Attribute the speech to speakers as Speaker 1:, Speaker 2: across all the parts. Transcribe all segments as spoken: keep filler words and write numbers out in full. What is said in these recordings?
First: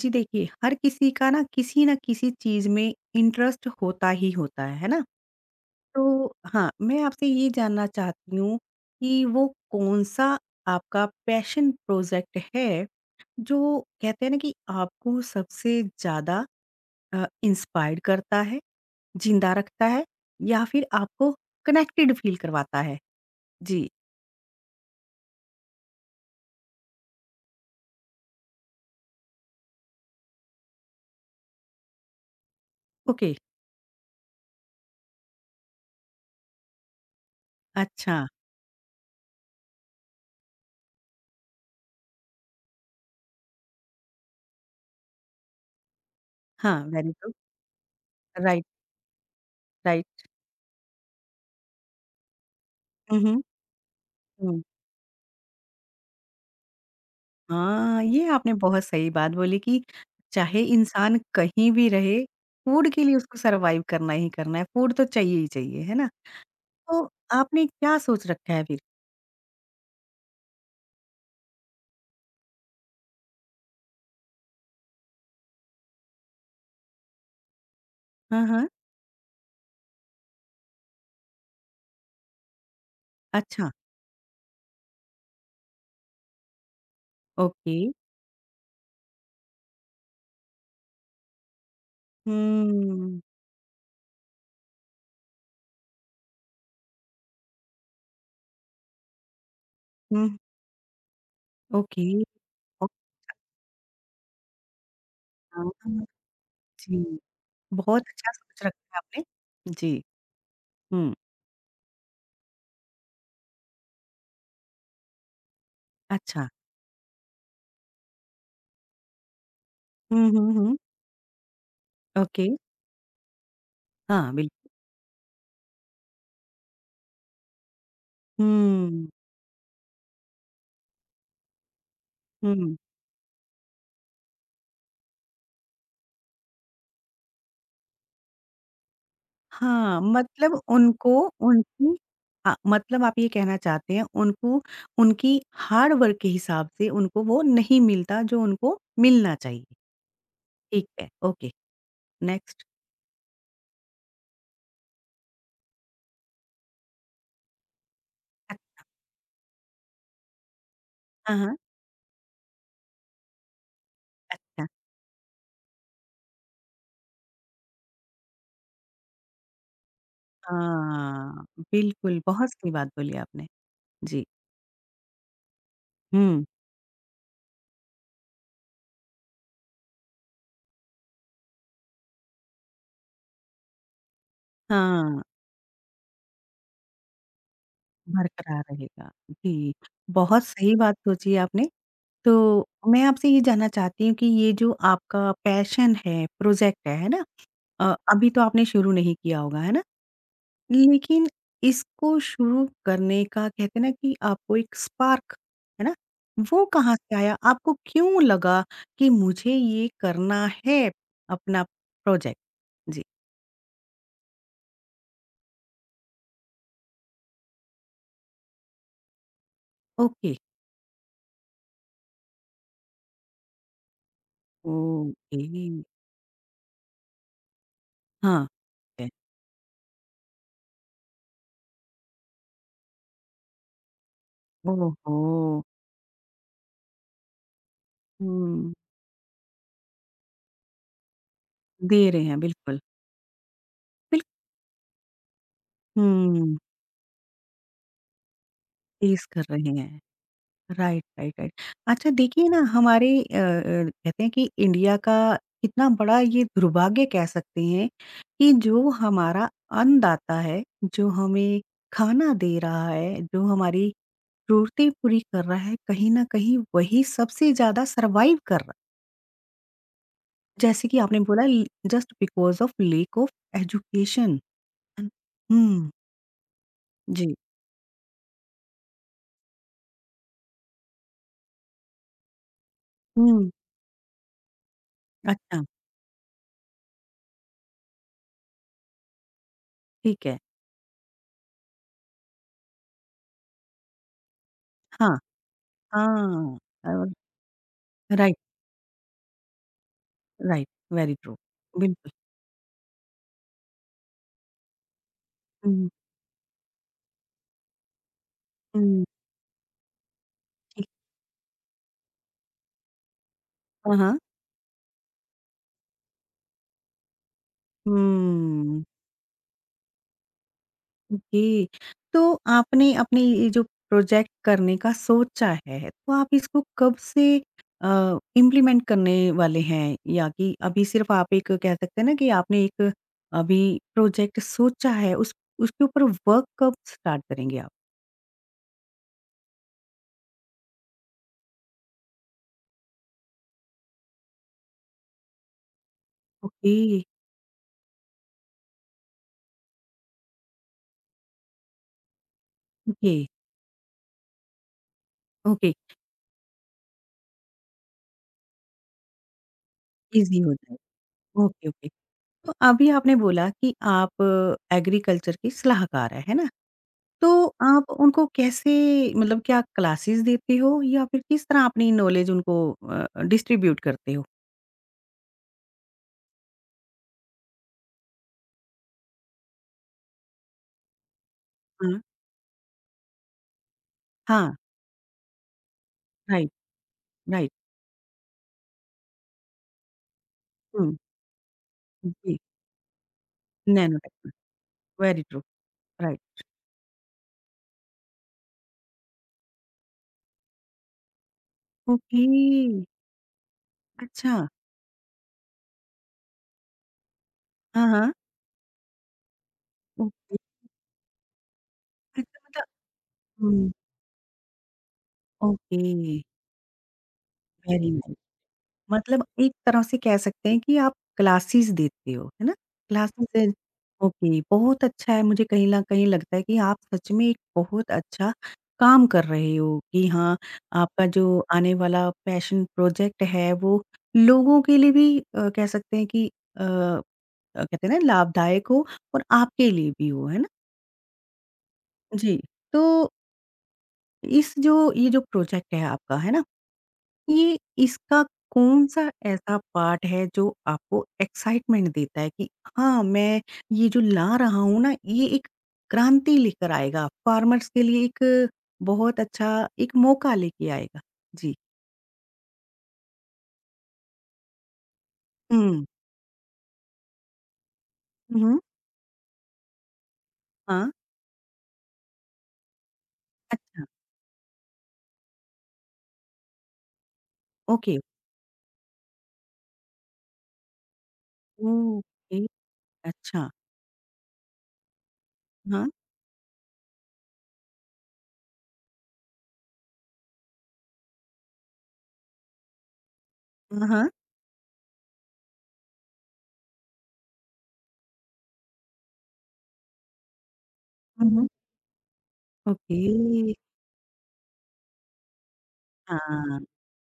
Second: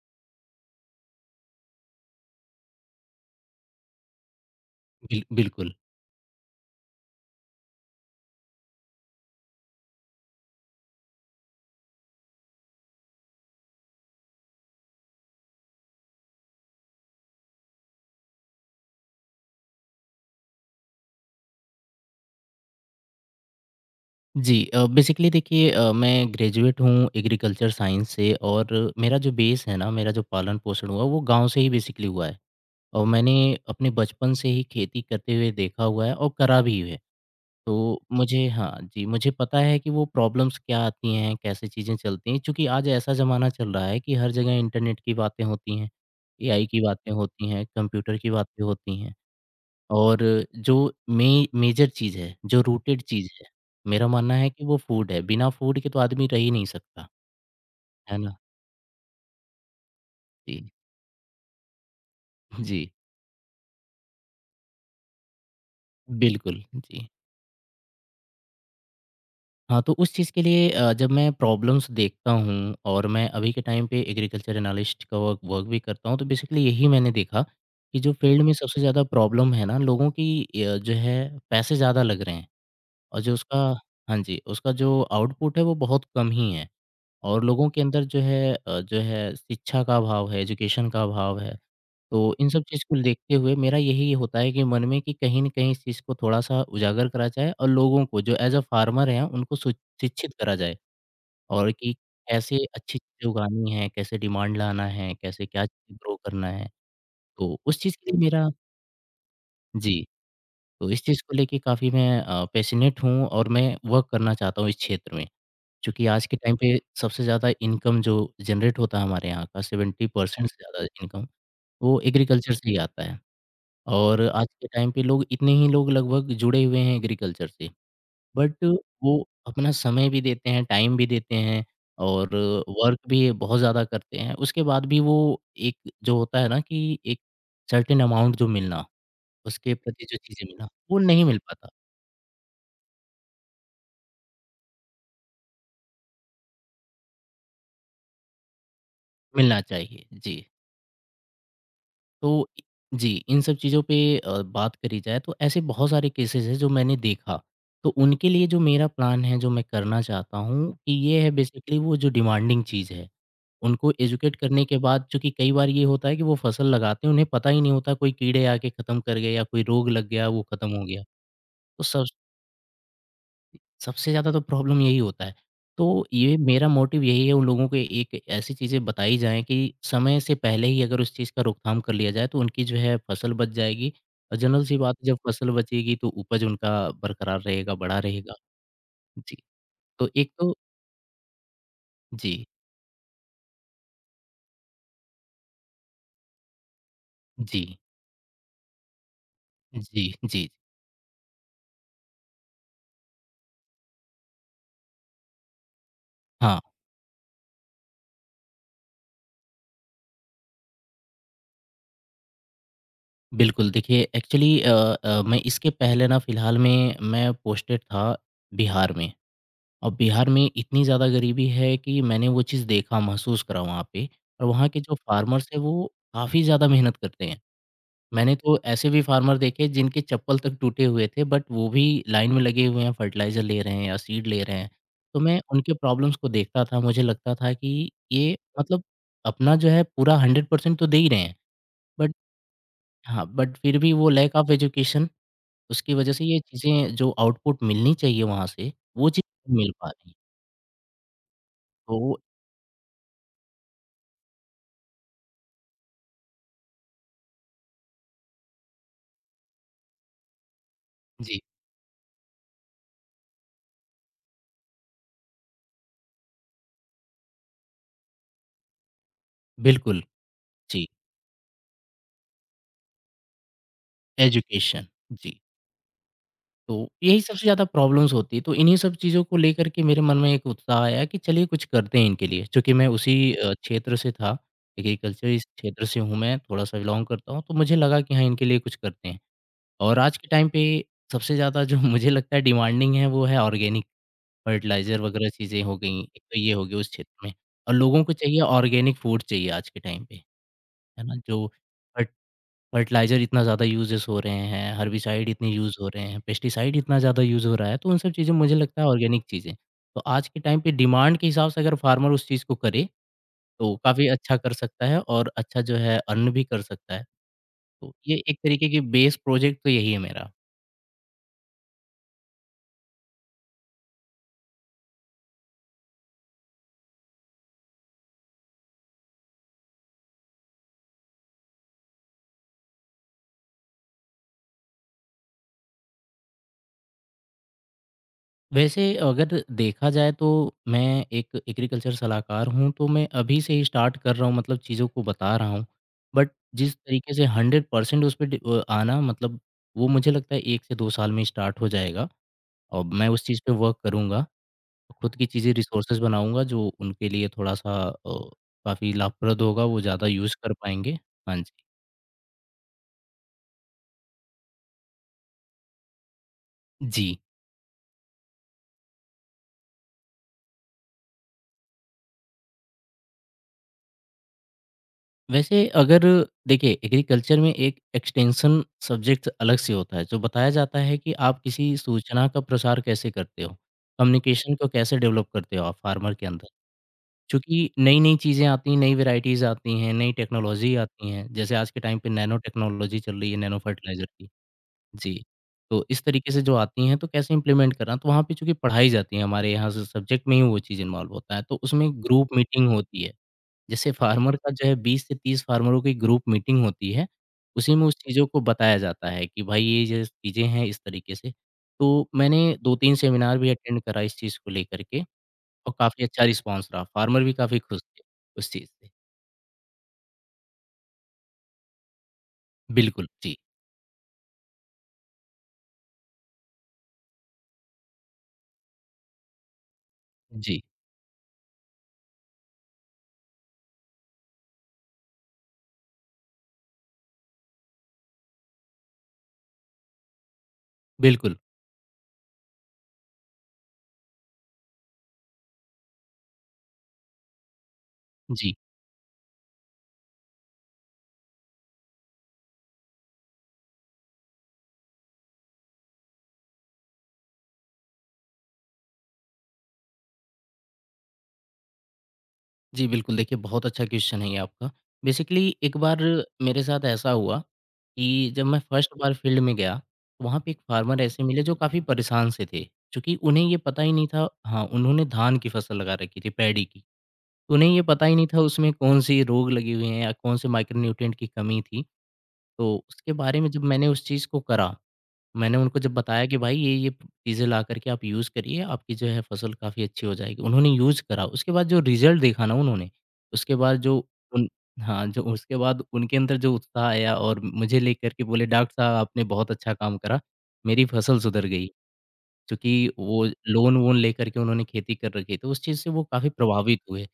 Speaker 1: जी देखिए, हर किसी का ना किसी न किसी चीज़ में इंटरेस्ट होता ही होता है, है ना?
Speaker 2: बिल बिल्कुल।
Speaker 1: तो हाँ, मैं आपसे ये जानना चाहती हूँ कि वो कौन-सा आपका पैशन प्रोजेक्ट है, जो कहते हैं ना कि आपको सबसे ज़्यादा अ, इंस्पायर्ड करता है, ज़िंदा रखता है या फिर आपको कनेक्टेड फ़ील करवाता है? जी,
Speaker 2: जी, अ, बेसिकली देखिए, अ, मैं ग्रेजुएट हूँ एग्रीकल्चर साइंस से और मेरा जो बेस है ना, मेरा जो पालन-पोषण हुआ वो गाँव से ही बेसिकली हुआ है। और
Speaker 1: ओके,
Speaker 2: मैंने अपने बचपन से ही खेती करते हुए देखा हुआ है और करा भी है। तो
Speaker 1: अच्छा,
Speaker 2: मुझे, हाँ जी, मुझे पता है कि वो प्रॉब्लम्स क्या आती हैं, कैसे चीज़ें चलती हैं। चूँकि आज ऐसा ज़माना चल रहा है कि हर जगह इंटरनेट की बातें होती हैं, एआई की
Speaker 1: हाँ, वेरी
Speaker 2: बातें
Speaker 1: गुड,
Speaker 2: होती हैं, कंप्यूटर की
Speaker 1: राइट,
Speaker 2: बातें होती हैं। और
Speaker 1: राइट।
Speaker 2: जो मे मेजर चीज़ है, जो रूटेड
Speaker 1: हुँ,
Speaker 2: चीज़
Speaker 1: हुँ,
Speaker 2: है, मेरा मानना है
Speaker 1: हुँ।
Speaker 2: कि वो फूड है, बिना फूड के तो आदमी रह ही नहीं सकता,
Speaker 1: हाँ,
Speaker 2: है
Speaker 1: ये
Speaker 2: ना?
Speaker 1: आपने बहुत सही बात बोली कि
Speaker 2: जी।
Speaker 1: चाहे इंसान कहीं भी रहे, फूड
Speaker 2: जी।
Speaker 1: के लिए उसको सर्वाइव करना ही करना है, फूड तो चाहिए ही चाहिए, है ना?
Speaker 2: बिल्कुल,
Speaker 1: तो
Speaker 2: जी।
Speaker 1: आपने क्या सोच रखा है फिर?
Speaker 2: हाँ, तो उस चीज़ के लिए, अ, जब मैं प्रॉब्लम्स देखता हूँ और मैं अभी के टाइम पे एग्रीकल्चर एनालिस्ट का वर्क वर्क भी करता हूँ, तो बेसिकली यही मैंने देखा कि जो फील्ड
Speaker 1: हाँ,
Speaker 2: में
Speaker 1: हाँ।
Speaker 2: सबसे ज़्यादा प्रॉब्लम है ना लोगों की, अ, जो है पैसे ज़्यादा लग रहे हैं और जो उसका,
Speaker 1: अच्छा,
Speaker 2: हाँ जी, उसका जो आउटपुट है वो बहुत कम ही है। और लोगों
Speaker 1: ओके।
Speaker 2: के अंदर जो है, अ, जो है शिक्षा का अभाव है, एजुकेशन का अभाव है। तो इन सब चीज़ को
Speaker 1: हुँ,
Speaker 2: देखते हुए मेरा यही होता है कि मन में कि कहीं न कहीं इस चीज़ को थोड़ा-सा उजागर करा जाए और लोगों को जो एज़ अ फार्मर हैं उनको सु
Speaker 1: हुँ,
Speaker 2: शिक्षित करा जाए और कि
Speaker 1: ओके।
Speaker 2: कैसे
Speaker 1: ओ-
Speaker 2: अच्छी चीज़ें उगानी है, कैसे डिमांड लाना है, कैसे क्या
Speaker 1: हाँ,
Speaker 2: चीज़ें ग्रो करना है।
Speaker 1: जी,
Speaker 2: तो उस चीज़
Speaker 1: बहुत
Speaker 2: के लिए
Speaker 1: अच्छा
Speaker 2: मेरा,
Speaker 1: सोच रखा है आपने। जी,
Speaker 2: जी, तो इस
Speaker 1: हुँ,
Speaker 2: चीज़ को लेके काफ़ी मैं अ, पैशनेट हूँ और मैं वर्क करना चाहता हूँ इस क्षेत्र में। चूँकि आज के
Speaker 1: अच्छा।
Speaker 2: टाइम पे सबसे ज़्यादा इनकम जो जनरेट होता है हमारे यहाँ का
Speaker 1: हुँ,
Speaker 2: सेवेंटी परसेंट
Speaker 1: हुँ,
Speaker 2: से
Speaker 1: हुँ,
Speaker 2: ज़्यादा इनकम वो
Speaker 1: ओके।
Speaker 2: एग्रीकल्चर से ही आता है और
Speaker 1: हाँ,
Speaker 2: आज के
Speaker 1: बिल्कुल।
Speaker 2: टाइम पे लोग इतने ही लोग लगभग जुड़े हुए हैं एग्रीकल्चर से। बट
Speaker 1: हुँ,
Speaker 2: वो अपना समय भी देते हैं, टाइम भी देते हैं और
Speaker 1: हुँ।
Speaker 2: वर्क भी बहुत ज़्यादा करते हैं। उसके बाद भी वो एक जो होता है ना कि एक सर्टेन अमाउंट जो मिलना, उसके
Speaker 1: हाँ,
Speaker 2: प्रति जो चीज़ें
Speaker 1: मतलब
Speaker 2: मिलना, वो
Speaker 1: उनको
Speaker 2: नहीं मिल पाता,
Speaker 1: उनकी हाँ, मतलब आप ये कहना चाहते हैं उनको उनकी हार्ड वर्क के हिसाब से उनको वो नहीं मिलता जो उनको मिलना
Speaker 2: मिलना
Speaker 1: चाहिए।
Speaker 2: चाहिए। जी।
Speaker 1: ठीक है, ओके।
Speaker 2: तो इ
Speaker 1: नेक्स्ट।
Speaker 2: जी, इन सब चीज़ों पे, अ, बात करी जाए तो ऐसे बहुत सारे केसेज़ हैं जो मैंने देखा। तो उनके लिए
Speaker 1: अच
Speaker 2: जो मेरा प्लान है, जो मैं करना चाहता हूँ कि ये है
Speaker 1: हाँ, हाँ,
Speaker 2: बेसिकली वो जो डिमांडिंग चीज़ है, उनको एजुकेट करने
Speaker 1: अच्छा।
Speaker 2: के बाद चूँकि कई बार ये होता है कि वो फसल लगाते हैं, उन्हें पता ही नहीं होता कोई कीड़े आके ख़त्म कर गए या कोई रोग लग गया, वो ख़त्म हो गया।
Speaker 1: हाँ,
Speaker 2: तो सब
Speaker 1: बिल्कुल, बहुत सही बात बोली आपने।
Speaker 2: सबसे
Speaker 1: जी,
Speaker 2: ज़्यादा तो प्रॉब्लम यही होता है। तो ये
Speaker 1: हुँ,
Speaker 2: मेरा मोटिव यही है उन लोगों को एक ऐसी चीज़ें बताई जाएँ कि समय से पहले ही अगर उस चीज़ का रोकथाम कर लिया जाए तो उनकी जो है फसल बच जाएगी और जनरल-सी बात है जब
Speaker 1: हाँ,
Speaker 2: फसल बचेगी तो उपज उनका बरकरार रहेगा, बड़ा रहेगा।
Speaker 1: बरकरार रहेगा।
Speaker 2: जी,
Speaker 1: जी,
Speaker 2: तो एक
Speaker 1: बहुत
Speaker 2: तो,
Speaker 1: सही बात सोची है आपने।
Speaker 2: जी।
Speaker 1: तो मैं आपसे ये जानना चाहती हूँ कि ये जो आपका पैशन है, प्रोजेक्ट है, है ना?
Speaker 2: जी।
Speaker 1: अ, अभी तो आपने शुरू नहीं किया होगा, है ना?
Speaker 2: जी। जी।
Speaker 1: लेकिन इसको शुरू करने का, कहते हैं ना, कि आपको एक स्पार्क, है ना?
Speaker 2: हाँ,
Speaker 1: वो कहाँ से आया? आपको क्यों लगा कि मुझे ये करना है अपना प्रोजेक्ट? जी,
Speaker 2: बिल्कुल देखिए एक्चुअली, अ अ, मैं इसके पहले ना फ़िलहाल में मैं पोस्टेड था बिहार में। और बिहार
Speaker 1: ओके,
Speaker 2: में इतनी ज़्यादा गरीबी है कि मैंने वो चीज़ देखा, महसूस करा वहाँ पे और वहाँ के जो
Speaker 1: ओके,
Speaker 2: फार्मर्स हैं वो काफ़ी ज़्यादा मेहनत करते हैं। मैंने
Speaker 1: हाँ,
Speaker 2: तो ऐसे भी
Speaker 1: ठीक है।
Speaker 2: फार्मर देखे जिनके चप्पल तक टूटे हुए थे बट वो भी लाइन में लगे हुए हैं, फर्टिलाइज़र ले रहे हैं या सीड ले रहे हैं। तो
Speaker 1: ओहो!
Speaker 2: मैं उनके प्रॉब्लम्स को देखता था, मुझे लगता था कि ये
Speaker 1: हुँ,
Speaker 2: मतलब अपना जो है पूरा हंड्रेड परसेंट तो दे ही रहे हैं।
Speaker 1: दे
Speaker 2: बट,
Speaker 1: रहे हैं बिल्कुल,
Speaker 2: हाँ, बट फिर भी वो
Speaker 1: बिल
Speaker 2: लैक ऑफ एजुकेशन, उसकी वजह से ये
Speaker 1: हुँ,
Speaker 2: चीज़ें जो आउटपुट मिलनी चाहिए वहाँ से, वो चीज़
Speaker 1: टेज़ कर
Speaker 2: नहीं
Speaker 1: रहे
Speaker 2: मिल पा
Speaker 1: हैं।
Speaker 2: रही।
Speaker 1: Right, right, right. अच्छा
Speaker 2: तो
Speaker 1: देखिए ना, हमारे अ अ, कहते हैं कि इंडिया का कितना बड़ा ये दुर्भाग्य कह सकते हैं कि जो हमारा अन्नदाता है, जो
Speaker 2: जी।
Speaker 1: हमें खाना दे रहा है, जो हमारी ज़रूरतें पूरी कर रहा है, कहीं न कहीं वही सबसे ज़्यादा सर्वाइव कर रहा है।
Speaker 2: बिल्कुल, जी,
Speaker 1: जैसे कि आपने बोला ल just because of lack of education.
Speaker 2: Education,
Speaker 1: है न?
Speaker 2: जी।
Speaker 1: हुँ,
Speaker 2: तो यही
Speaker 1: जी।
Speaker 2: सबसे ज़्यादा प्रॉब्लम्स होती है, तो इन्हीं सब चीज़ों को लेकर के मेरे मन में एक उत्साह आया कि चलिए कुछ करते हैं इनके लिए। चूँकि मैं उसी
Speaker 1: हुँ,
Speaker 2: अ, क्षेत्र से था, एग्रीकल्चर इस
Speaker 1: अच्छा,
Speaker 2: क्षेत्र से हूँ मैं, थोड़ा-सा बिलॉन्ग करता हूँ, तो मुझे लगा कि हाँ, इनके लिए कुछ करते हैं। और आज
Speaker 1: ठीक
Speaker 2: के
Speaker 1: है।
Speaker 2: टाइम पे सबसे ज़्यादा जो मुझे लगता है डिमांडिंग है, वो है ऑर्गेनिक फर्टिलाइज़र
Speaker 1: हाँ,
Speaker 2: वगैरह चीज़ें हो गईं, एक तो ये
Speaker 1: हाँ।
Speaker 2: हो गया उस
Speaker 1: और
Speaker 2: क्षेत्र में। और लोगों को
Speaker 1: राइट,
Speaker 2: चाहिए, ऑर्गेनिक फूड चाहिए आज के टाइम पे,
Speaker 1: राइट,
Speaker 2: है
Speaker 1: वेरी
Speaker 2: ना?
Speaker 1: ट्रू।
Speaker 2: जो
Speaker 1: बिल्कुल।
Speaker 2: फर्टिलाइज़र इतना ज़्यादा यूज़ेस हो रहे हैं, हर्बिसाइड इतने यूज़
Speaker 1: हुँ,
Speaker 2: हो रहे हैं, पेस्टिसाइड इतना ज़्यादा यूज़ हो रहा है, तो उन सब चीज़ें मुझे लगता है
Speaker 1: हुँ,
Speaker 2: ऑर्गेनिक चीज़ें। तो आज के टाइम पे
Speaker 1: ठीक।
Speaker 2: डिमांड के हिसाब से अगर फार्मर उस चीज़ को करे, तो
Speaker 1: हाँ,
Speaker 2: काफ़ी
Speaker 1: हाँ।
Speaker 2: अच्छा कर सकता है और अच्छा जो है अर्न भी कर सकता है। तो ये एक तरीके की
Speaker 1: हुँ,
Speaker 2: बेस प्रोजेक्ट तो यही है मेरा।
Speaker 1: ओके। तो आपने अपने ये जो प्रोजेक्ट करने का सोचा है, तो आप इसको कब से अ, इम्प्लीमेंट करने वाले हैं? या कि अभी सिर्फ़ आप एक, कह सकते हैं ना, कि आपने एक अभी प्रोजेक्ट सोचा है, उस उसके ऊपर वर्क कब स्टार्ट करेंगे आप?
Speaker 2: वैसे अगर देखा जाए तो मैं एक एग्रीकल्चर सलाहकार हूँ, तो मैं अभी से ही स्टार्ट कर रहा हूँ मतलब चीज़ों को बता रहा हूँ। बट जिस
Speaker 1: ओके,
Speaker 2: तरीके से हंड्रेड परसेंट उस पे डि अ, आना मतलब वो मुझे लगता है एक से दो साल में स्टार्ट हो जाएगा और मैं
Speaker 1: ओके,
Speaker 2: उस चीज़ पे वर्क करूँगा। खुद की चीज़ें
Speaker 1: ओके,
Speaker 2: रिसोर्सेज़ बनाऊँगा जो उनके लिए थोड़ा-सा, अ, काफ़ी लाभप्रद होगा, वो ज़्यादा यूज़
Speaker 1: ईज़ी हो
Speaker 2: कर
Speaker 1: जाए।
Speaker 2: पाएँगे। हाँ जी।
Speaker 1: Okay, okay. तो अभी आपने बोला कि आप एग्रीकल्चर की सलाहकार हैं, है ना?
Speaker 2: जी।
Speaker 1: तो आप उनको कैसे, मतलब क्या क्लासेस देते हो या फिर किस तरह अपनी नॉलेज उनको अ, डिस्ट्रीब्यूट करते हो?
Speaker 2: वैसे अगर देखिए एग्रीकल्चर में एक एक्सटेंशन सब्जेक्ट अलग से होता है जो बताया जाता है कि आप किसी
Speaker 1: हाँ,
Speaker 2: सूचना का प्रसार कैसे करते हो,
Speaker 1: हाँ,
Speaker 2: कम्युनिकेशन को कैसे डेवलप करते हो आप फार्मर के अंदर।
Speaker 1: Right, right.
Speaker 2: क्योंकि नई-नई चीज़ें आती हैं, नई वैराइटीज़ आती हैं, नई टेक्नोलॉजी
Speaker 1: हुँ,
Speaker 2: आती हैं, जैसे आज के टाइम पे नैनो
Speaker 1: जी,
Speaker 2: टेक्नोलॉजी चल रही है, नैनो
Speaker 1: नैनो
Speaker 2: फर्टिलाइज़र की।
Speaker 1: टेक्नो
Speaker 2: जी,
Speaker 1: वेरी ट्रू,
Speaker 2: तो इस तरीके
Speaker 1: राइट।
Speaker 2: से जो आती हैं तो कैसे इम्प्लीमेंट करना, तो वहाँ पे चूँकि पढ़ाई जाती है हमारे यहाँ से सब्जेक्ट में ही वो चीज़ इन्वॉल्व होता है, तो उसमें
Speaker 1: ओके,
Speaker 2: ग्रुप मीटिंग होती है। जैसे
Speaker 1: अच्छा।
Speaker 2: फार्मर का जो है बीस से तीस फार्मरों की ग्रुप मीटिंग होती है, उसी
Speaker 1: हाँ,
Speaker 2: में उस
Speaker 1: हाँ,
Speaker 2: चीज़ों को बताया जाता है कि भाई ये जो
Speaker 1: ओके।
Speaker 2: चीज़ें हैं इस तरीके से। तो
Speaker 1: अच्छा
Speaker 2: मैंने
Speaker 1: मतलब
Speaker 2: दो तीन सेमिनार भी
Speaker 1: हुँ,
Speaker 2: अटेंड करा इस चीज़ को लेकर के और
Speaker 1: ओके,
Speaker 2: काफ़ी अच्छा रिस्पॉन्स रहा, फार्मर भी काफ़ी खुश
Speaker 1: वेरी
Speaker 2: थे
Speaker 1: नाइस।
Speaker 2: उस चीज़ से।
Speaker 1: मतलब एक तरह से कह सकते हैं कि आप क्लासेस देते हो, है ना?
Speaker 2: बिल्कुल, जी।
Speaker 1: क्लासेस ओके, बहुत अच्छा है। मुझे कहीं न कहीं लगता है कि आप सच में एक बहुत अच्छा काम कर रहे हो कि हाँ,
Speaker 2: जी,
Speaker 1: आपका जो आने वाला पैशन प्रोजेक्ट है वो लोगों के लिए भी, अ, कह सकते हैं कि अ अ, कहते हैं ना, लाभदायक हो और आपके लिए भी हो, है ना?
Speaker 2: बिल्कुल।
Speaker 1: जी, तो इस जो ये जो प्रोजेक्ट है आपका, है ना? ये इसका
Speaker 2: जी।
Speaker 1: कौन-सा ऐसा पार्ट है जो आपको एक्साइटमेंट देता है कि हाँ, मैं ये जो ला रहा हूँ ना, ये एक क्रांति लेकर आएगा, फ़ार्मर्स के लिए एक बहुत अच्छा एक मौका लेके आएगा? जी।
Speaker 2: जी, बिल्कुल। देखिए, बहुत अच्छा क्वेश्चन है ये आपका। बेसिकली एक
Speaker 1: हुँ।
Speaker 2: बार मेरे साथ ऐसा हुआ कि
Speaker 1: हुँ,
Speaker 2: जब
Speaker 1: हुँ।
Speaker 2: मैं फर्स्ट बार फील्ड में गया, तो वहाँ पे एक
Speaker 1: हाँ,
Speaker 2: फार्मर ऐसे मिले जो काफ़ी परेशान से थे, चूँकि उन्हें ये पता
Speaker 1: अच्छा।
Speaker 2: ही नहीं था, हाँ, उन्होंने धान की फसल लगा रखी थी, पैडी की। तो उन्हें ये
Speaker 1: ओके,
Speaker 2: पता ही नहीं था उसमें कौन-सी रोग लगे हुए हैं या कौन-से माइक्रो न्यूट्रिएंट की कमी थी।
Speaker 1: ओके,
Speaker 2: तो उसके बारे में
Speaker 1: अच्छा।
Speaker 2: जब मैंने उस चीज़ को करा, मैंने उनको
Speaker 1: हाँ।
Speaker 2: जब बताया कि भाई ये ये चीज़ें ला करके आप यूज़ करिए, आपकी जो है फसल काफ़ी अच्छी हो जाएगी। उन्होंने यूज़ करा, उसके बाद जो रिज़ल्ट देखा ना उन्होंने, उसके बाद
Speaker 1: हाँ,
Speaker 2: जो
Speaker 1: हाँ।
Speaker 2: उन हाँ, जो उसके बाद उनके अंदर जो उत्साह आया और मुझे लेकर के बोले डॉक्टर साहब आपने बहुत अच्छा काम करा, मेरी फसल
Speaker 1: हुँ,
Speaker 2: सुधर
Speaker 1: हुँ।
Speaker 2: गई। चूँकि
Speaker 1: ओके,
Speaker 2: वो लोन-वोन लेकर के उन्होंने खेती कर रखी, तो उस चीज़ से वो काफ़ी
Speaker 1: हाँ,
Speaker 2: प्रभावित हुए।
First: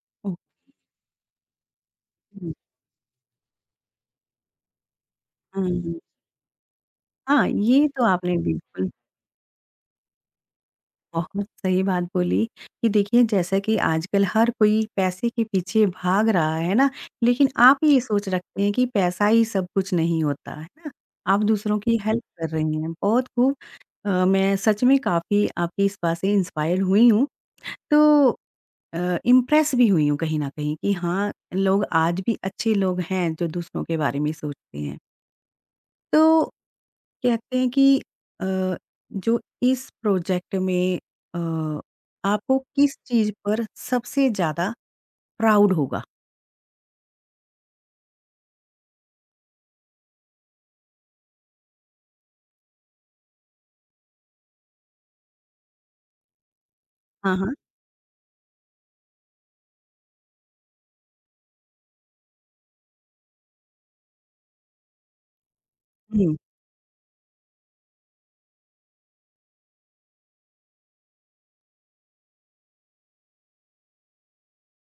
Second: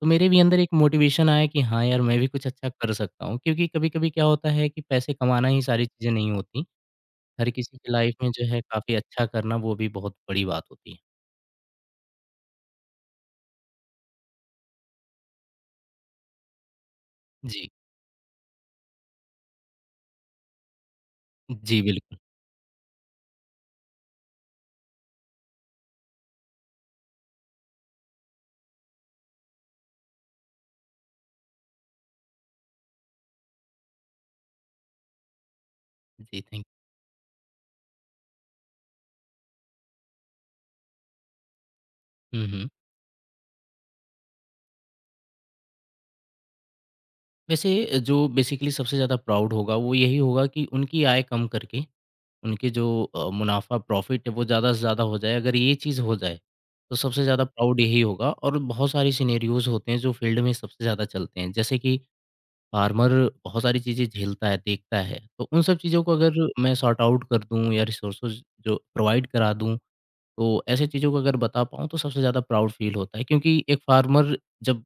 Speaker 2: तो मेरे भी अंदर एक मोटिवेशन आया कि हाँ यार, मैं भी कुछ
Speaker 1: ओके।
Speaker 2: अच्छा कर सकता हूँ, क्योंकि कभी-कभी क्या होता है कि पैसे कमाना ही
Speaker 1: हाँ,
Speaker 2: सारी चीज़ें नहीं होती।
Speaker 1: हाँ,
Speaker 2: हर किसी
Speaker 1: ये
Speaker 2: की
Speaker 1: तो
Speaker 2: लाइफ में
Speaker 1: आपने
Speaker 2: जो है
Speaker 1: बिल्कुल
Speaker 2: काफ़ी अच्छा करना वो भी बहुत बड़ी बात होती है।
Speaker 1: बहुत सही बात बोली कि देखिए, जैसा कि आजकल हर कोई पैसे के पीछे भाग रहा है ना, लेकिन
Speaker 2: जी,
Speaker 1: आप ये सोच रखते हैं कि पैसा ही सब कुछ नहीं होता, है ना? आप दूसरों
Speaker 2: जी
Speaker 1: की
Speaker 2: बिल्कुल।
Speaker 1: हेल्प कर रही हैं, बहुत खूब। अ, मैं सच में काफ़ी आपकी इस बात से इंस्पायर हुई हूँ, तो अ, इम्प्रेस भी हुई हूँ, कहीं न कहीं, कि हाँ, लोग आज भी अच्छे लोग हैं जो दूसरों के बारे में सोचते हैं।
Speaker 2: जी,
Speaker 1: तो
Speaker 2: थैंक।
Speaker 1: कहते हैं कि अ, जो इस प्रोजेक्ट में अ,
Speaker 2: हुँ,
Speaker 1: आपको
Speaker 2: हुँ।
Speaker 1: किस चीज़ पर सबसे ज़्यादा प्राउड होगा?
Speaker 2: वैसे जो बेसिकली सबसे ज़्यादा प्राउड होगा वो यही होगा कि उनकी आय कम करके उनके जो अ, मुनाफ़ा प्रॉफ़िट है वो ज़्यादा से ज़्यादा हो जाए। अगर ये चीज़ हो जाए तो सबसे
Speaker 1: हाँ,
Speaker 2: ज़्यादा
Speaker 1: हाँ।
Speaker 2: प्राउड यही होगा और बहुत सारे सिनेरियोज़ होते हैं जो फ़ील्ड में सबसे ज़्यादा चलते हैं। जैसे कि फार्मर बहुत सारी चीज़ें झेलता है, देखता है। तो उन सब चीज़ों को
Speaker 1: हुँ,
Speaker 2: अगर मैं सॉर्ट आउट कर दूँ या रिसोर्सेज़ जो प्रोवाइड करा दूँ तो ऐसे चीज़ों को अगर बता पाऊँ तो सबसे ज़्यादा प्राउड फ़ील होता है क्योंकि एक फार्मर जब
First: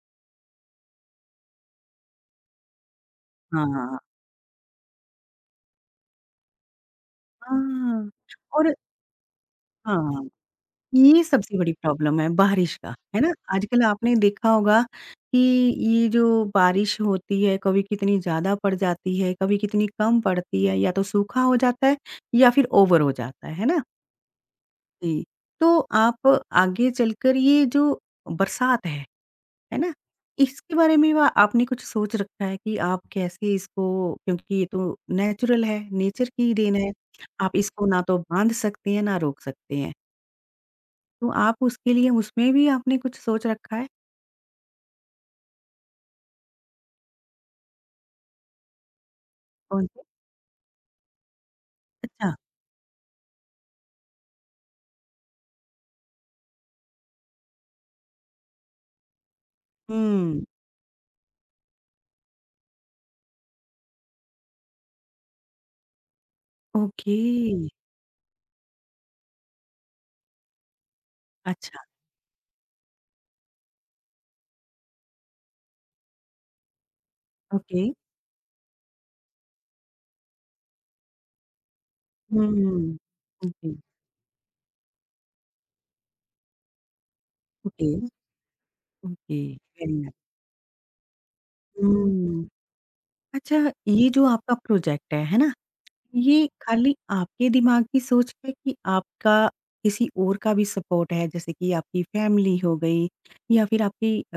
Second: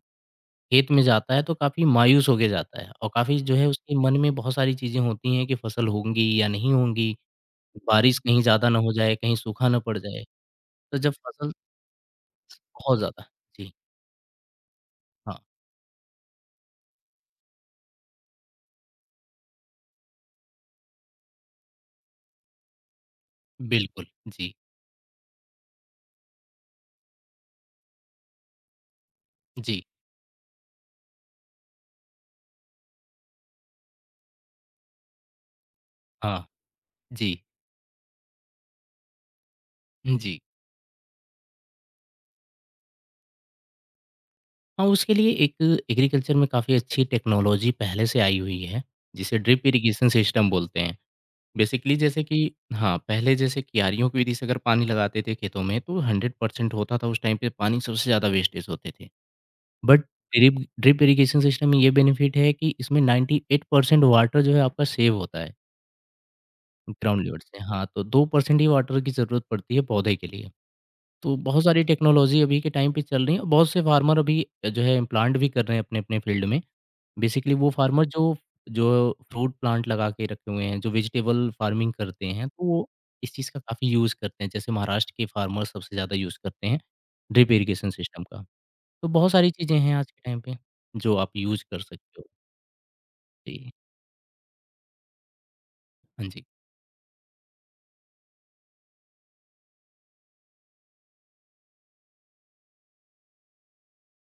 Speaker 2: खेत में जाता है तो काफ़ी मायूस होके जाता है और काफ़ी जो है उसके
Speaker 1: हाँ,
Speaker 2: मन में बहुत सारी चीज़ें होती हैं कि फसल होंगी या नहीं होंगी,
Speaker 1: हाँ
Speaker 2: बारिश कहीं
Speaker 1: और
Speaker 2: ज़्यादा ना हो जाए, कहीं सूखा ना पड़ जाए।
Speaker 1: हाँ,
Speaker 2: तो जब
Speaker 1: ये
Speaker 2: फसल
Speaker 1: सबसे बड़ी प्रॉब्लम है बारिश का,
Speaker 2: बहुत
Speaker 1: है
Speaker 2: ज़्यादा,
Speaker 1: ना?
Speaker 2: जी,
Speaker 1: आजकल आपने देखा होगा
Speaker 2: हाँ,
Speaker 1: कि ये जो बारिश होती है, कभी कितनी ज़्यादा पड़ जाती है, कभी कितनी कम पड़ती है, या तो सूखा हो जाता है या फिर ओवर हो जाता है, है ना?
Speaker 2: बिल्कुल। जी,
Speaker 1: जी, तो आप आगे चलकर ये जो बरसात है है
Speaker 2: जी,
Speaker 1: ना? इसके बारे में वा आपने कुछ सोच रखा है कि आप कैसे इसको, क्योंकि ये तो नेचुरल है, नेचर
Speaker 2: हाँ,
Speaker 1: की देन है।
Speaker 2: जी,
Speaker 1: आप इसको ना तो बाँध सकते हैं, ना रोक सकते हैं।
Speaker 2: जी।
Speaker 1: तो आप उसके लिए, उसमें भी आपने कुछ सोच रखा है?
Speaker 2: हाँ, उसके लिए एक एग्रीकल्चर में काफ़ी अच्छी टेक्नोलॉजी पहले से आई हुई है, जिसे ड्रिप
Speaker 1: कौन से?
Speaker 2: इरिगेशन सिस्टम बोलते हैं। बेसिकली जैसे
Speaker 1: अच्छा।
Speaker 2: कि, हाँ, पहले जैसे क्यारियों की विधि से अगर पानी लगाते थे खेतों में तो हंड्रेड परसेंट होता था उस टाइम पे पानी सबसे ज़्यादा वेस्टेज होते थे। बट
Speaker 1: हुँ।
Speaker 2: ड्रिप ड्रिप इरिगेशन सिस्टम में ये बेनिफिट है कि इसमें नाइंटी एट परसेंट वाटर जो है आपका सेव होता है
Speaker 1: ओके।
Speaker 2: ग्राउंड लेवल से। हाँ, तो टू परसेंट ही वाटर की ज़रूरत पड़ती है पौधे के लिए। तो बहुत
Speaker 1: अच्छा,
Speaker 2: सारी टेक्नोलॉज़ी अभी के टाइम पे चल रही है और बहुत से फार्मर अभी जो है इम्प्लांट भी कर रहे हैं अपने-अपने फील्ड में। बेसिकली वो
Speaker 1: ओके।
Speaker 2: फार्मर जो जो फ्रूट प्लांट लगा के रखे हुए हैं, जो वेजिटेबल फार्मिंग करते हैं, तो वो
Speaker 1: हुँ।
Speaker 2: इस चीज़ का
Speaker 1: ओके,
Speaker 2: काफ़ी यूज़ करते हैं। जैसे महाराष्ट्र के फार्मर सबसे ज़्यादा यूज़ करते हैं ड्रिप
Speaker 1: ओके,
Speaker 2: इरिगेशन सिस्टम का। तो बहुत
Speaker 1: ओके।
Speaker 2: सारी चीज़ें
Speaker 1: वेरी
Speaker 2: हैं आज
Speaker 1: नाइस।
Speaker 2: के टाइम पे, जो आप यूज़ कर सकते हो।
Speaker 1: हुँ। अच्छा,
Speaker 2: जी,
Speaker 1: ये जो आपका प्रोजेक्ट है, है ना?
Speaker 2: हाँ जी।
Speaker 1: ये खाली आपके दिमाग की सोच है कि आपका किसी और का भी सपोर्ट है, जैसे कि आपकी फैमिली हो गई या फिर आपकी अ,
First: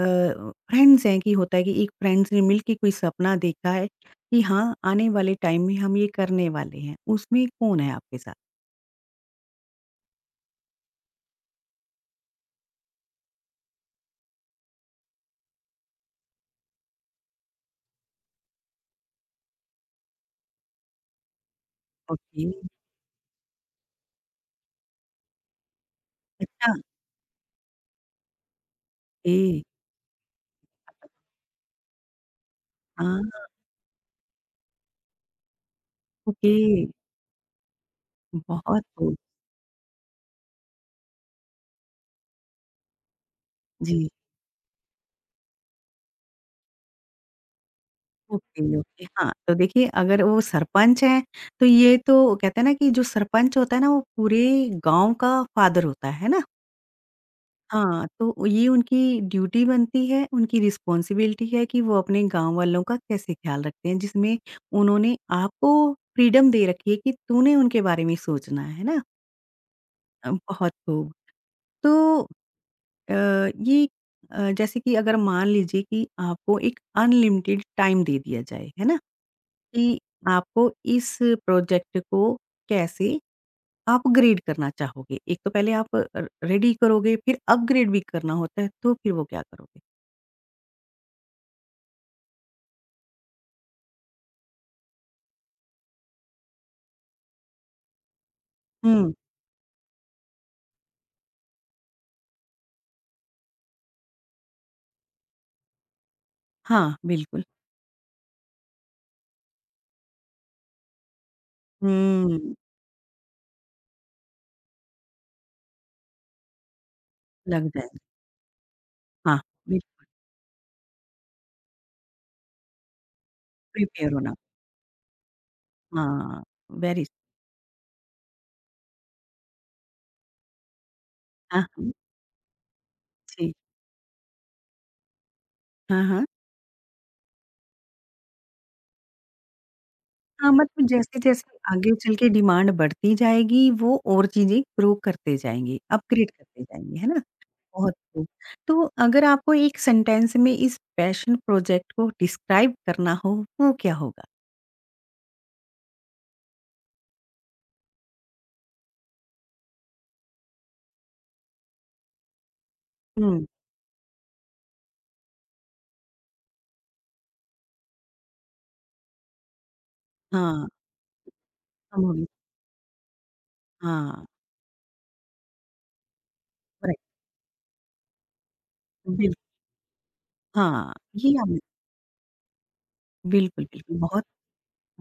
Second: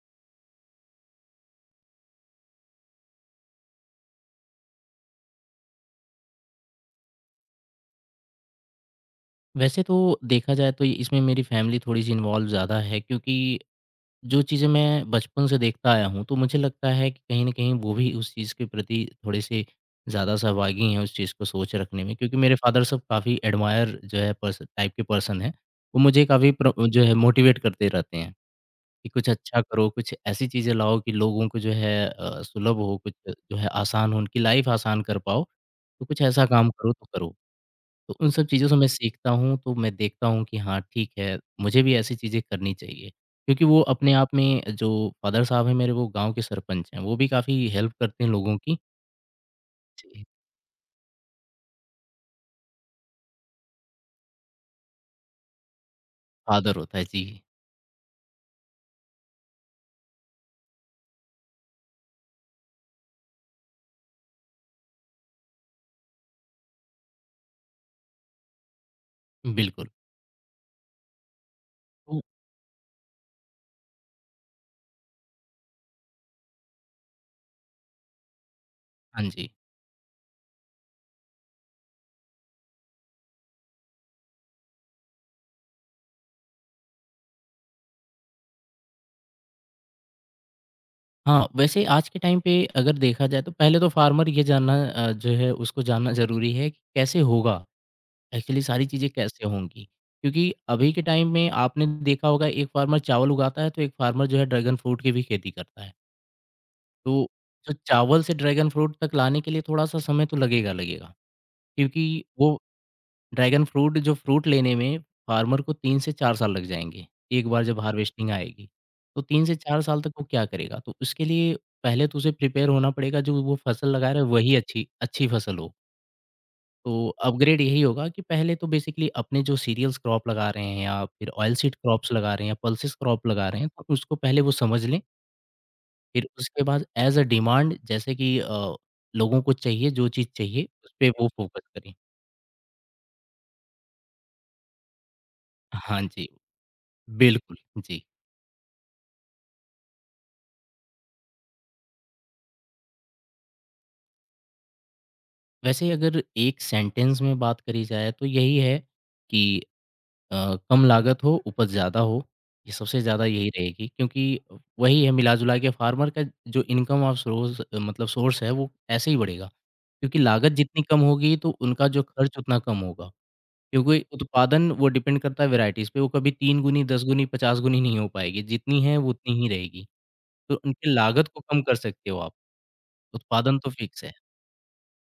Speaker 1: फ्रेंड्स हैं कि होता है कि एक फ्रेंड्स ने मिलके कोई सपना देखा है कि हाँ, आने वाले टाइम में हम ये करने वाले हैं, उसमें कौन है आपके साथ?
Speaker 2: वैसे तो देखा जाए तो ये- इसमें मेरी फैमिली थोड़ी-सी इन्वॉल्व ज़्यादा है क्योंकि जो चीज़ें मैं बचपन से देखता आया हूँ, तो मुझे लगता है कि कहीं न कहीं वो भी उस चीज़ के प्रति थोड़े से ज़्यादा सहभागी हैं उस चीज़ को सोच रखने में क्योंकि
Speaker 1: ओके।
Speaker 2: मेरे फादर साहब काफ़ी एडमायर जो है पर्सन टाइप के पर्सन हैं। वो मुझे काफ़ी
Speaker 1: अच्छा,
Speaker 2: प्र जो है मोटिवेट करते रहते हैं कि कुछ
Speaker 1: ए
Speaker 2: अच्छा करो, कुछ ऐसी चीज़ें लाओ कि लोगों को जो है अ, सुलभ हो, कुछ
Speaker 1: हाँ,
Speaker 2: जो है आसान हो, उनकी लाइफ़ आसान कर पाओ, तो कुछ ऐसा
Speaker 1: ओके।
Speaker 2: काम करो तो करो। तो उन सब चीज़ों से
Speaker 1: बहुत
Speaker 2: मैं
Speaker 1: खूब।
Speaker 2: सीखता हूँ, तो मैं देखता हूँ कि हाँ, ठीक है, मुझे भी ऐसी चीज़ें करनी चाहिए। क्योंकि वो
Speaker 1: जी।
Speaker 2: अपने आप में जो फ़ादर साहब हैं मेरे, वो गाँव के सरपंच हैं, वो भी काफ़ी हेल्प करते हैं लोगों
Speaker 1: ओके,
Speaker 2: की।
Speaker 1: ओके। हाँ, तो देखिए, अगर
Speaker 2: जी।
Speaker 1: वो सरपंच हैं, तो ये तो कहते हैं ना कि जो सरपंच होता है ना, वो पूरे गाँव का फ़ादर होता है, है ना?
Speaker 2: फ़ादर होता है, जी,
Speaker 1: हाँ, तो ये उनकी ड्यूटी बनती है, उनकी रिस्पॉन्सिबिलिटी है कि वो अपने गाँव वालों का कैसे ख़्याल रखते हैं, जिसमें उन्होंने आपको फ्रीडम दे रखी है कि तूने उनके बारे में सोचना है, है ना?
Speaker 2: बिल्कुल।
Speaker 1: अ, बहुत खूब। तो
Speaker 2: तो
Speaker 1: अ, ये अ, जैसे कि अगर मान लीजिए कि आपको एक अनलिमिटेड टाइम दे दिया जाए, है ना?
Speaker 2: हाँ जी।
Speaker 1: कि आपको इस प्रोजेक्ट को कैसे अपग्रेड करना चाहोगे? एक तो पहले आप र रेडी करोगे, फिर अपग्रेड भी करना होता है, तो फिर वो क्या करोगे?
Speaker 2: हाँ, वैसे आज के टाइम पे अगर देखा जाए तो पहले तो फार्मर ये जानना अ, जो है उसको जानना ज़रूरी है कि कैसे होगा, एक्चुअली सारी चीज़ें
Speaker 1: हुँ।
Speaker 2: कैसे होंगी? क्योंकि अभी के टाइम में आपने देखा होगा एक फार्मर चावल उगाता है, तो एक फार्मर जो है ड्रैगन फ्रूट की भी खेती करता है।
Speaker 1: हाँ,
Speaker 2: तो
Speaker 1: बिल्कुल।
Speaker 2: जो चावल से ड्रैगन फ्रूट तक लाने के लिए थोड़ा-सा समय तो लगेगा लगेगा, क्योंकि
Speaker 1: हुँ,
Speaker 2: वो ड्रैगन फ्रूट जो फ्रूट लेने में फार्मर को तीन से चार साल लग जाएँगे, एक बार
Speaker 1: लग
Speaker 2: जब
Speaker 1: जाए।
Speaker 2: हार्वेस्टिंग आएगी। तो
Speaker 1: हाँ,
Speaker 2: तीन से चार साल
Speaker 1: बिल्कुल,
Speaker 2: तक वो क्या करेगा? तो उसके लिए पहले तो उसे प्रिपेयर होना पड़ेगा जो वो फसल लगा
Speaker 1: प्रिपेयर
Speaker 2: रहा है
Speaker 1: होना।
Speaker 2: वही अच्छी अच्छी फसल हो।
Speaker 1: हाँ, वेरी
Speaker 2: तो अपग्रेड यही होगा कि पहले तो बेसिकली अपने जो सीरियल्स क्रॉप लगा रहे हैं या फिर ऑयल
Speaker 1: हाँ,
Speaker 2: सीड
Speaker 1: हाँ,
Speaker 2: क्रॉप्स लगा रहे हैं या पल्सेस क्रॉप लगा
Speaker 1: जी।
Speaker 2: रहे हैं, तो उसको पहले वो समझ लें
Speaker 1: हाँ, हाँ।
Speaker 2: फिर उसके बाद एज़ अ डिमांड जैसे कि अ, लोगों को चाहिए जो चीज़
Speaker 1: हाँ,
Speaker 2: चाहिए
Speaker 1: मतलब
Speaker 2: उसपे वो
Speaker 1: जैसे-जैसे
Speaker 2: फ़ोकस
Speaker 1: आगे
Speaker 2: करें।
Speaker 1: चल के डिमांड बढ़ती जाएगी, वो और चीज़ें ग्रो करते जाएँगे,
Speaker 2: हाँ जी,
Speaker 1: अपग्रेड करते जाएँगे, है ना?
Speaker 2: बिल्कुल,
Speaker 1: बहुत
Speaker 2: जी।
Speaker 1: खूब। तो अगर आपको एक सेंटेंस में इस पैशन प्रोजेक्ट को डिस्क्राइब करना हो, वो क्या होगा?
Speaker 2: वैसे अगर एक सेंटेंस में बात करी जाए तो यही है कि अ, कम लागत हो, उपज ज़्यादा हो, ये सबसे ज़्यादा
Speaker 1: हुँ।
Speaker 2: यही रहेगी क्योंकि वही है मिला-जुला के फार्मर का जो इनकम ऑफ सोर्स मतलब सोर्स है वो ऐसे ही बढ़ेगा। क्योंकि लागत
Speaker 1: हाँ,
Speaker 2: जितनी कम होगी तो उनका
Speaker 1: हम
Speaker 2: जो
Speaker 1: होंगे
Speaker 2: खर्च उतना कम होगा। क्योंकि
Speaker 1: हाँ,
Speaker 2: उत्पादन वो डिपेंड करता है वैराइटीज़ पे, वो कभी तीन गुनी,
Speaker 1: राइट,
Speaker 2: दस गुनी, पचास गुनी नहीं हो पाएगी, जितनी है वो
Speaker 1: बिल्कुल,
Speaker 2: उतनी ही रहेगी, तो
Speaker 1: हाँ,
Speaker 2: उनकी लागत
Speaker 1: ये
Speaker 2: को
Speaker 1: आपने
Speaker 2: कम कर सकते हो आप, उत्पादन
Speaker 1: बिल्कुल,
Speaker 2: तो
Speaker 1: बिल्कुल,
Speaker 2: फिक्स है।
Speaker 1: बहुत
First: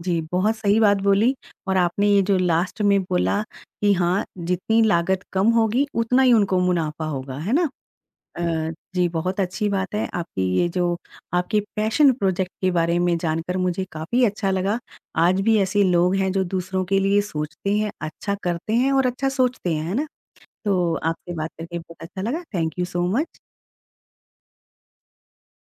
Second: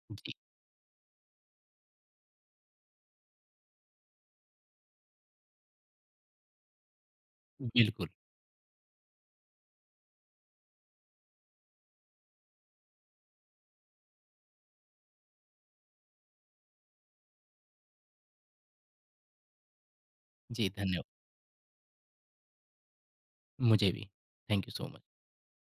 Speaker 1: जी,
Speaker 2: जी,
Speaker 1: बहुत सही बात बोली, और आपने ये जो लास्ट में बोला कि हाँ, जितनी लागत कम होगी, उतना ही उनको मुनाफ़ा होगा, है ना?
Speaker 2: बिल्कुल।
Speaker 1: अ, जी, बहुत अच्छी बात है आपकी। ये जो आपके पैशन प्रोजेक्ट के बारे में जानकर मुझे काफ़ी अच्छा लगा। आज भी ऐसे लोग हैं जो दूसरों के लिए सोचते हैं, अच्छा करते हैं और अच्छा सोचते हैं, है ना?
Speaker 2: जी,
Speaker 1: तो
Speaker 2: धन्यवाद।
Speaker 1: आपसे बात करके बहुत अच्छा लगा। Thank you so much.
Speaker 2: मुझे भी, थैंक यू सो मच।